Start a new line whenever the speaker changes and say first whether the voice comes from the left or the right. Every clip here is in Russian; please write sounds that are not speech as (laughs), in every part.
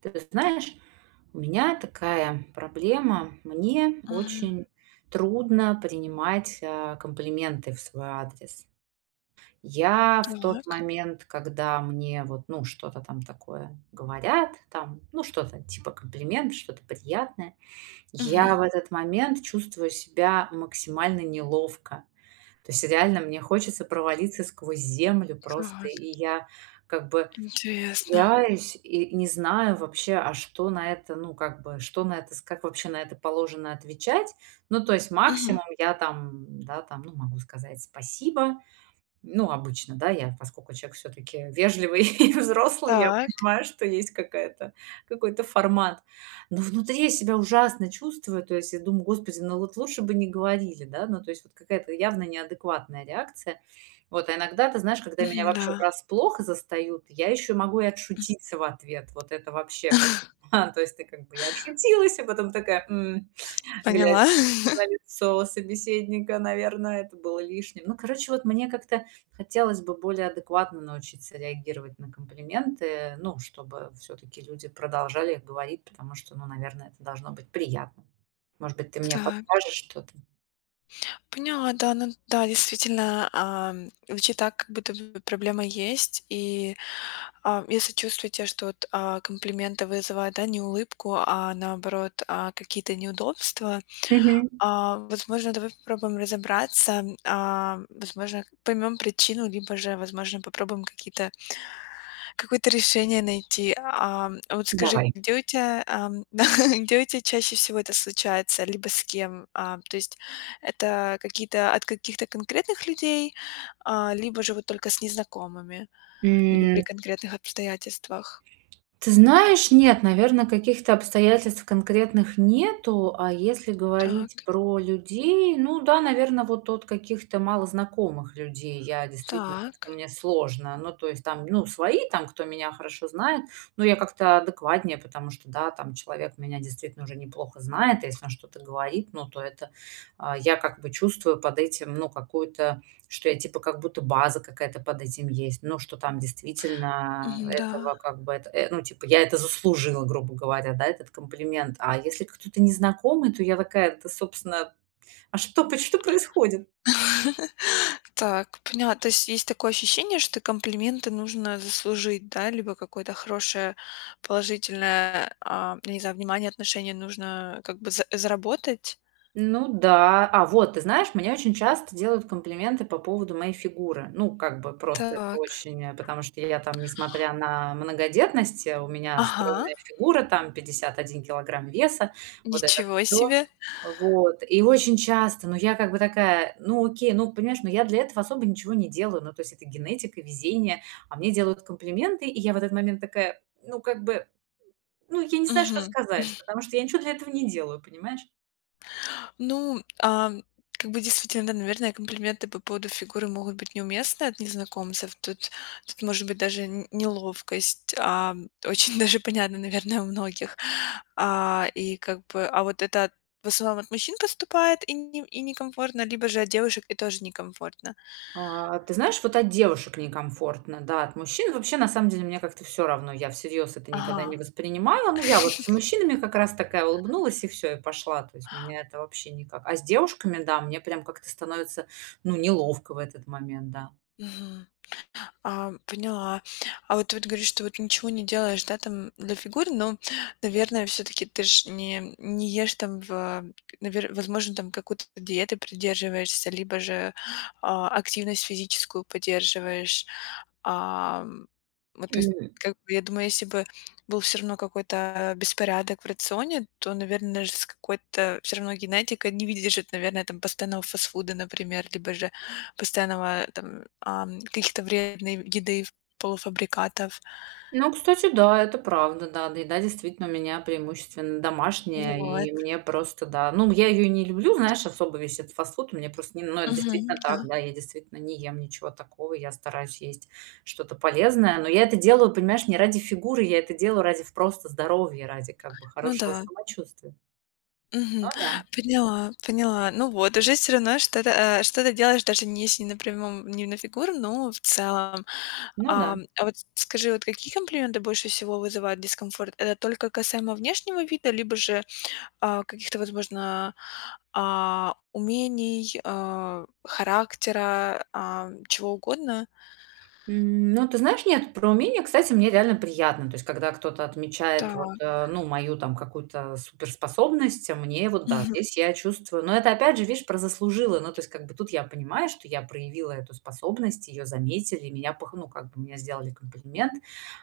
right: Ты знаешь, у меня такая проблема. Мне
left: Мгм.
right: очень трудно принимать, комплименты в свой адрес. Я в тот
left: Так.
right: момент, когда мне вот, ну, что-то там такое говорят, там, ну, что-то типа комплимент, что-то приятное, я
left: Мгм.
right: в этот момент чувствую себя максимально неловко. То есть реально мне хочется провалиться сквозь землю просто,
left: Так,
right: и я как бы
left: интересно.
right: теряюсь и не знаю вообще, что на это, ну, как бы, что на это, как вообще на это положено отвечать. Ну, то есть
left: Мгм.
right: максимум я там, да, там, ну, могу сказать спасибо, ну, обычно, да, я, поскольку человек все таки вежливый (laughs) и взрослый, я
left: Так.
right: понимаю, что есть какая-то какой-то формат. Но внутри я себя ужасно чувствую, то есть я думаю: "Господи, ну вот лучше бы не говорили", да. Ну, то есть вот какая-то явно неадекватная реакция. Вот, а иногда, ты знаешь, когда меня
left: Мгм, да.
right: вообще врасплох застают, я еще могу и отшутиться в ответ. Вот это вообще (laughs) прям,
left: (laughs)
right: то есть ты как бы я отшутилась, а потом такая: "М",
left: Поняла.
right: глядя
left: (laughs)
right: на лицо собеседника, наверное, это было лишним. Ну, короче, вот мне как-то хотелось бы более адекватно научиться реагировать на комплименты, ну, чтобы все-таки люди продолжали их говорить, потому что, ну, наверное, это должно быть приятно. Может быть, ты мне
left: Так,
right: подскажешь что-то?
left: поняла, да, ну да, действительно, звучит так, как будто бы проблема есть. И, если чувствуете, что вот, комплименты вызывают, да, не улыбку, а наоборот, какие-то неудобства,
right: Мгм.
left: возможно, давай попробуем разобраться, возможно, поймем причину, либо же, возможно, попробуем какие-то Какое-то решение найти. А вот скажи,
right: Давай.
left: где у тебя, ам, (laughs) где у тебя чаще всего это случается, либо с кем? То есть это какие-то от каких-то конкретных людей, либо же вот только с незнакомыми, либо
right: М,
left: при конкретных обстоятельствах?
right: Ты знаешь, нет, наверное, каких-то обстоятельств конкретных нету. А если говорить
left: Так,
right: про людей, ну да, наверное, вот от каких-то малознакомых людей я действительно
left: так.
right: как-то мне сложно. Ну, то есть там, ну, свои там, кто меня хорошо знает, ну, я как-то адекватнее, потому что, да, там человек меня действительно уже неплохо знает, а если он что-то говорит, ну, то я как бы чувствую под этим, ну, какую-то что я типа как будто база какая-то под этим есть, ну, что там действительно
left: Мгм, да.
right: этого как бы это, ну, типа я это заслужила, грубо говоря, да, этот комплимент. А если кто-то незнакомый, то я такая: "Да, собственно, а что, поч что происходит?"
left: (laughs) Так, понятно. То есть есть такое ощущение, что комплименты нужно заслужить, да, либо какое-то хорошее положительное, я не знаю, внимание, отношение нужно как бы заработать.
right: Ну да. А, вот, ты знаешь, мне очень часто делают комплименты по поводу моей фигуры. Ну, как бы просто это
left: Так.
right: очень, потому что я там, несмотря на многодетность, у меня
left: Ага,
right: стройная фигура, там 51 кг веса, вот это
left: ничего
right: все.
left: себе.
right: Вот. И очень часто, ну, я как бы такая, ну, окей, ну, понимаешь, но я для этого особо ничего не делаю. Ну, то есть это генетика, везение, а мне делают комплименты, и я в этот момент такая, ну, как бы, ну, я не знаю, что
left: Мгм.
right: сказать, потому что я ничего для этого не делаю, понимаешь?
left: Ну, как бы действительно, да, наверное, комплименты по поводу фигуры могут быть неуместны от незнакомцев. Тут может быть даже неловкость, очень (laughs) даже понятно, наверное, у многих. И как бы, а вот это в основном от мужчин поступает и, не, и некомфортно, либо же от девушек и тоже некомфортно.
right: А, ты знаешь, вот от девушек некомфортно, да, от мужчин вообще на самом деле мне как-то все равно. Я всерьез это никогда не
left: Ага.
right: воспринимала. Ну, я вот с мужчинами как раз такая улыбнулась и все и пошла. То есть меня это вообще никак. А с девушками, да, мне прям как-то становится, ну, неловко в этот момент, да.
left: Мгм. Поняла. А вот ты вот говоришь, что вот ничего не делаешь, да, там для фигуры, но, наверное, все-таки ты ж не ешь там, возможно, там какую-то диету придерживаешься, либо же активность физическую поддерживаешь. А, м, вот, то есть, как бы, я думаю, если бы был все равно какой-то беспорядок в рационе, то, наверное, даже с какой-то все равно генетика не выдержит, наверное, там постоянного фастфуда, например, либо же постоянного там, каких-то вредной еды, полуфабрикатов.
right: Ну, кстати, да, это правда, да. Да, еда действительно у меня преимущественно домашняя, и
left: Вот.
right: мне просто, да. Ну, я ее не люблю, знаешь, особо весь этот фастфуд. Мне просто не ну, это
left: Мгм,
right: действительно
left: да.
right: так, да. Я действительно не ем ничего такого. Я стараюсь есть что-то полезное. Но я это делаю, понимаешь, не ради фигуры, я это делаю ради просто здоровья, ради как бы
left: Ну
right: хорошего
left: да.
right: самочувствия.
left: Мгм.
right: Ну да,
left: Поняла, поняла. Ну вот, уже все равно что-то делаешь, даже не если не на прямом, не на фигуру, но в целом.
right: ну да.
left: А вот скажи, вот какие комплименты больше всего вызывают дискомфорт? Это только касаемо внешнего вида, либо же, каких-то, возможно, умений, характера, чего угодно?
right: Ну, ты знаешь, нет, про умение, кстати, мне реально приятно. То есть, когда кто-то отмечает вот,
left: Да.
right: ну, мою там какую-то суперспособность, а мне вот, да, здесь я чувствую. Но это опять же, видишь, про заслужила. Ну, то есть, как бы тут я понимаю, что я проявила эту способность, ее заметили, ну, как бы мне сделали комплимент.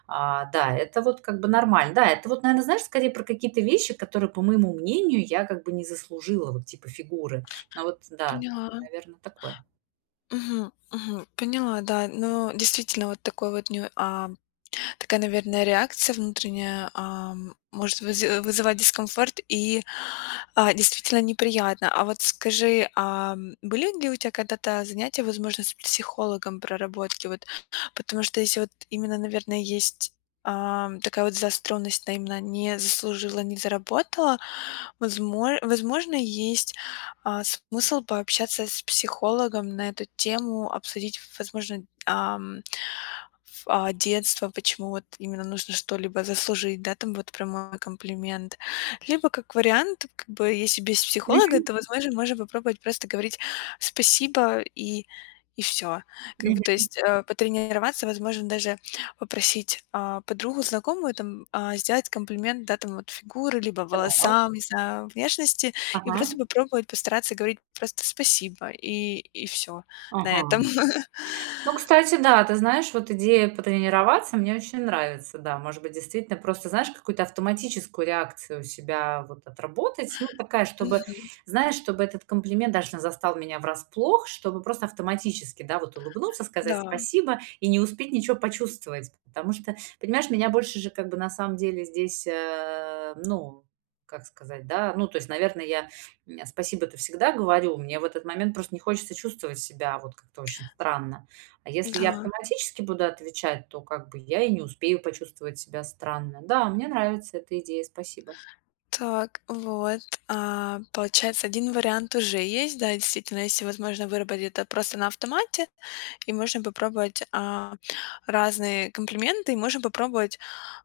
right: А, да, это вот как бы нормально. Да, это вот, наверное, знаешь, скорее про какие-то вещи, которые, по моему мнению, я как бы не заслужила, вот типа фигуры. Но вот, да,
left: Поняла.
right: наверное, такое.
left: Мгм, мгм. Поняла, да. Но действительно вот такой вот ню а Такая, наверное, реакция внутренняя, может вызывать дискомфорт и, действительно неприятно. А вот скажи, были ли у тебя когда-то занятия, возможно, с психологом проработки? Вот, потому что если вот именно, наверное, есть, такая вот заостренность на именно "не заслужила, не заработала", возможно, есть, смысл пообщаться с психологом на эту тему, обсудить, возможно, детства, почему вот именно нужно что-либо заслужить, да, там вот прямой комплимент. Либо как вариант, как бы если без психолога,
right: Мгм.
left: то, возможно, можно попробовать просто говорить "спасибо" и все. Как бы, то
right: Мгм.
left: есть, потренироваться, возможно, даже попросить, подругу, знакомую там, сделать комплимент, да, там вот фигуры, либо
right: Так.
left: волосам, не знаю, внешности, и
right: Ага.
left: просто попробовать постараться говорить просто "спасибо" и все на
right: Ага.
left: этом. (laughs)
right: Ну, кстати, да, ты знаешь, вот идея потренироваться мне очень нравится, да. Может быть, действительно, просто, знаешь, какую-то автоматическую реакцию у себя вот отработать. Ну, такая, чтобы,
left: Мгм.
right: знаешь, чтобы этот комплимент даже не застал меня врасплох, чтобы просто автоматически, да, вот улыбнуться, сказать
left: Да.
right: спасибо и не успеть ничего почувствовать. Потому что, понимаешь, меня больше же как бы на самом деле здесь, ну, как сказать, да, ну, то есть, наверное, спасибо-то всегда говорю, мне в этот момент просто не хочется чувствовать себя вот как-то очень странно. А если я
left: Да,
right: автоматически буду отвечать, то как бы я и не успею почувствовать себя странно. Да, мне нравится эта идея, спасибо.
left: так, вот. Получается, один вариант уже есть, да, действительно, если возможно выработать это просто на автомате, и можно попробовать разные комплименты, и можно попробовать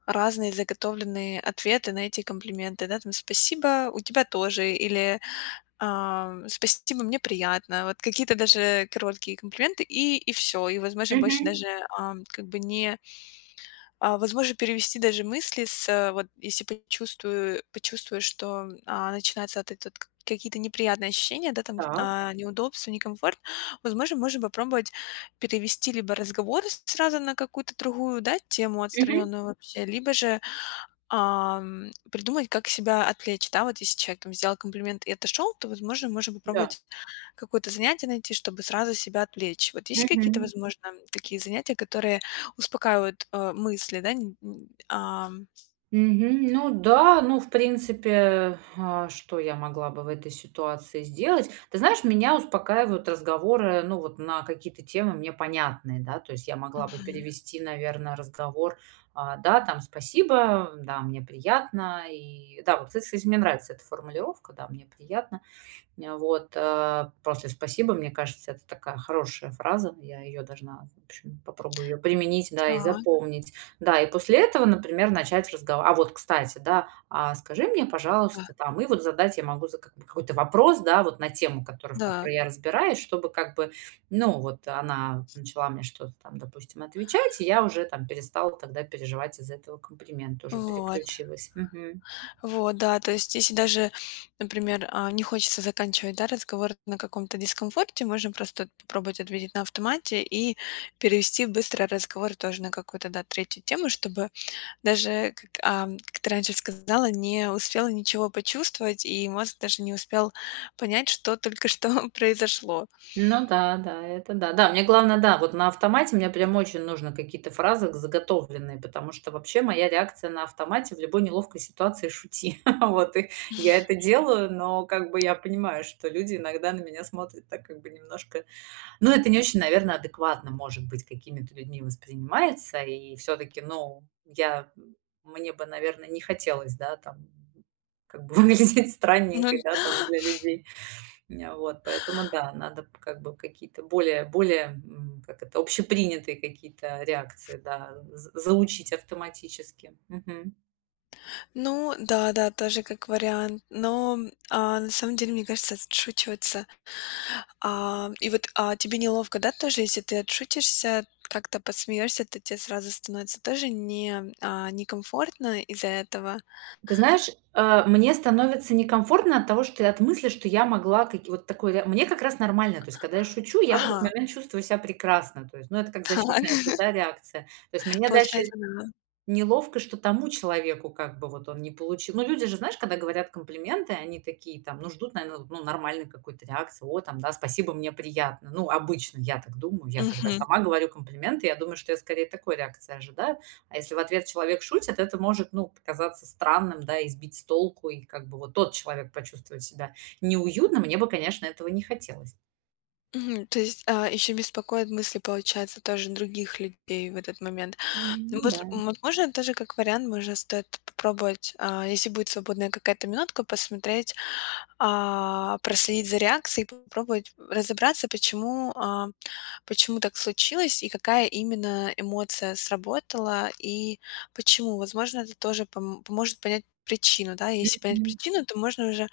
left: разные заготовленные ответы на эти комплименты, да, там спасибо, у тебя тоже, или спасибо, мне приятно, вот какие-то даже короткие комплименты, и все, и, возможно, больше
right: Мгм.
left: даже как бы не. Возможно, перевести даже мысли с, вот если почувствую, что, начинаются от этот какие-то неприятные ощущения, да, там,
right: Так.
left: неудобства, некомфорт, возможно, можно попробовать перевести либо разговор сразу на какую-то другую, да, тему
right: Мгм.
left: отстраненную вообще, либо же. Придумать, как себя отвлечь, да, вот если человек там сделал комплимент и отошел, то, возможно, можно
right: Да.
left: попробовать какое-то занятие найти, чтобы сразу себя отвлечь. Вот есть какие-то,
right: Мгм.
left: возможно, такие занятия, которые успокаивают мысли, да? н- н- ам,
right: Мгм. Ну да, ну, в принципе, что я могла бы в этой ситуации сделать? Ты знаешь, меня успокаивают разговоры, ну, вот на какие-то темы мне понятные, да, то есть я могла бы
left: мгм.
right: перевести, наверное, разговор, да, там, спасибо, да, мне приятно, и да, вот, кстати, мне нравится эта формулировка, да, мне приятно. Вот, после "спасибо", мне кажется, это такая хорошая фраза. Я ее должна, в общем, попробую ее применить, да, и
left: Так,
right: запомнить. Да, и после этого, например, начать разговор. А вот, кстати, да, а скажи мне,
left: да,
right: пожалуйста, там, и вот задать я могу за как бы какой-то вопрос, да, вот на тему, которую в
left: да.
right: которой я разбираюсь, чтобы как бы, ну, вот она начала мне что-то там, допустим, отвечать, и я уже там перестала тогда переживать из-за этого комплимента, уже
left: Вот,
right: переключилась. Мгм.
left: вот, да, то есть если даже, например, не хочется заканчивать, да, разговор на каком-то дискомфорте, можно просто вот попробовать ответить на автомате и перевести быстро разговор тоже на какую-то, да, третью тему, чтобы даже, как ты раньше сказала, не успела ничего почувствовать, и мозг даже не успел понять, что только что (laughs) произошло.
right: Ну да, да, это да. Да, мне главное, да, вот на автомате мне прям очень нужно какие-то фразы заготовленные, потому что вообще моя реакция на автомате в любой неловкой ситуации шути. (laughs) Вот, и я это делаю, но как бы я понимаю, что люди иногда на меня смотрят так как бы немножко... Ну, это не очень, наверное, адекватно, может быть, какими-то людьми воспринимается, и все-таки, ну, я... Мне бы, наверное, не хотелось, да, там, как бы (laughs) выглядеть
left: Ну
right: странненькой, да, там, для людей. Ня вот, поэтому да, надо как бы какие-то более, как это, общепринятые какие-то реакции, да, з заучить автоматически. Мгм.
left: ну да-да, тоже как вариант. Но, на самом деле, мне кажется, отшучиваться, и вот, тебе неловко, да, тоже, если ты отшутишься, как-то подсмеешься, то тебе сразу становится тоже не, а, некомфортно из-за этого?
right: Ты знаешь, мне становится некомфортно от того, что от мысли, что я могла каки вот такой ре мне как раз нормально. То есть, когда я шучу, я в
left: Ага,
right: этот момент чувствую себя прекрасно. То есть, ну, это как
left: (laughs) так,
right: защитная же, да, реакция. То есть мне дальше
left: получается, да.
right: неловко, что тому человеку как бы вот он не получил. Ну, люди же, знаешь, когда говорят комплименты, они такие там, ну, ждут, наверное, ну, нормальной какой-то реакции. О, там, да, спасибо, мне приятно. Ну, обычно я так думаю. Я когда
left: Мгм.
right: сама говорю комплименты, я думаю, что я скорее такой реакции ожидаю. А если в ответ человек шутит, это может, ну, показаться странным, да, и сбить с толку, и как бы вот тот человек почувствует себя неуютно. Мне бы, конечно, этого не хотелось.
left: Мгм. То есть, еще беспокоят мысли, получается, тоже других людей в этот момент. Ну,
right: Ну
left: вот,
right: да.
left: м, вот можно тоже как вариант, может, стоит попробовать, если будет свободная какая-то минутка, посмотреть, проследить за реакцией, попробовать разобраться, почему так случилось и какая именно эмоция сработала и почему. Возможно, это тоже поможет понять причину, да, если понять причину, то можно уже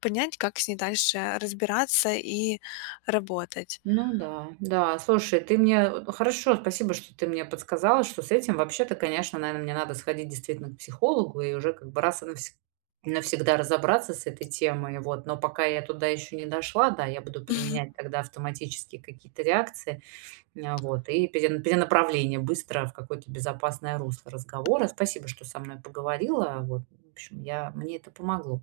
left: понять, как с ней дальше разбираться и работать.
right: Ну да, да. Слушай, ты мне вот хорошо, спасибо, что ты мне подсказала, что с этим вообще-то, конечно, наверное, мне надо сходить действительно к психологу и уже как бы навсегда разобраться с этой темой. Вот. Но пока я туда еще не дошла, да, я буду
left: (laughs)
right: применять тогда автоматические какие-то реакции, вот, и перенаправление быстро в какое-то безопасное русло разговора. Спасибо, что со мной поговорила. Вот, в общем, мне это помогло.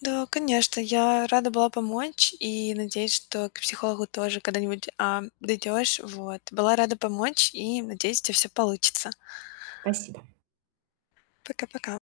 left: Да, конечно, я рада была помочь и надеюсь, что к психологу тоже когда-нибудь, дойдёшь. Вот. Была рада помочь и надеюсь, у тя всё получится.
right: Спасибо.
left: Пока-пока.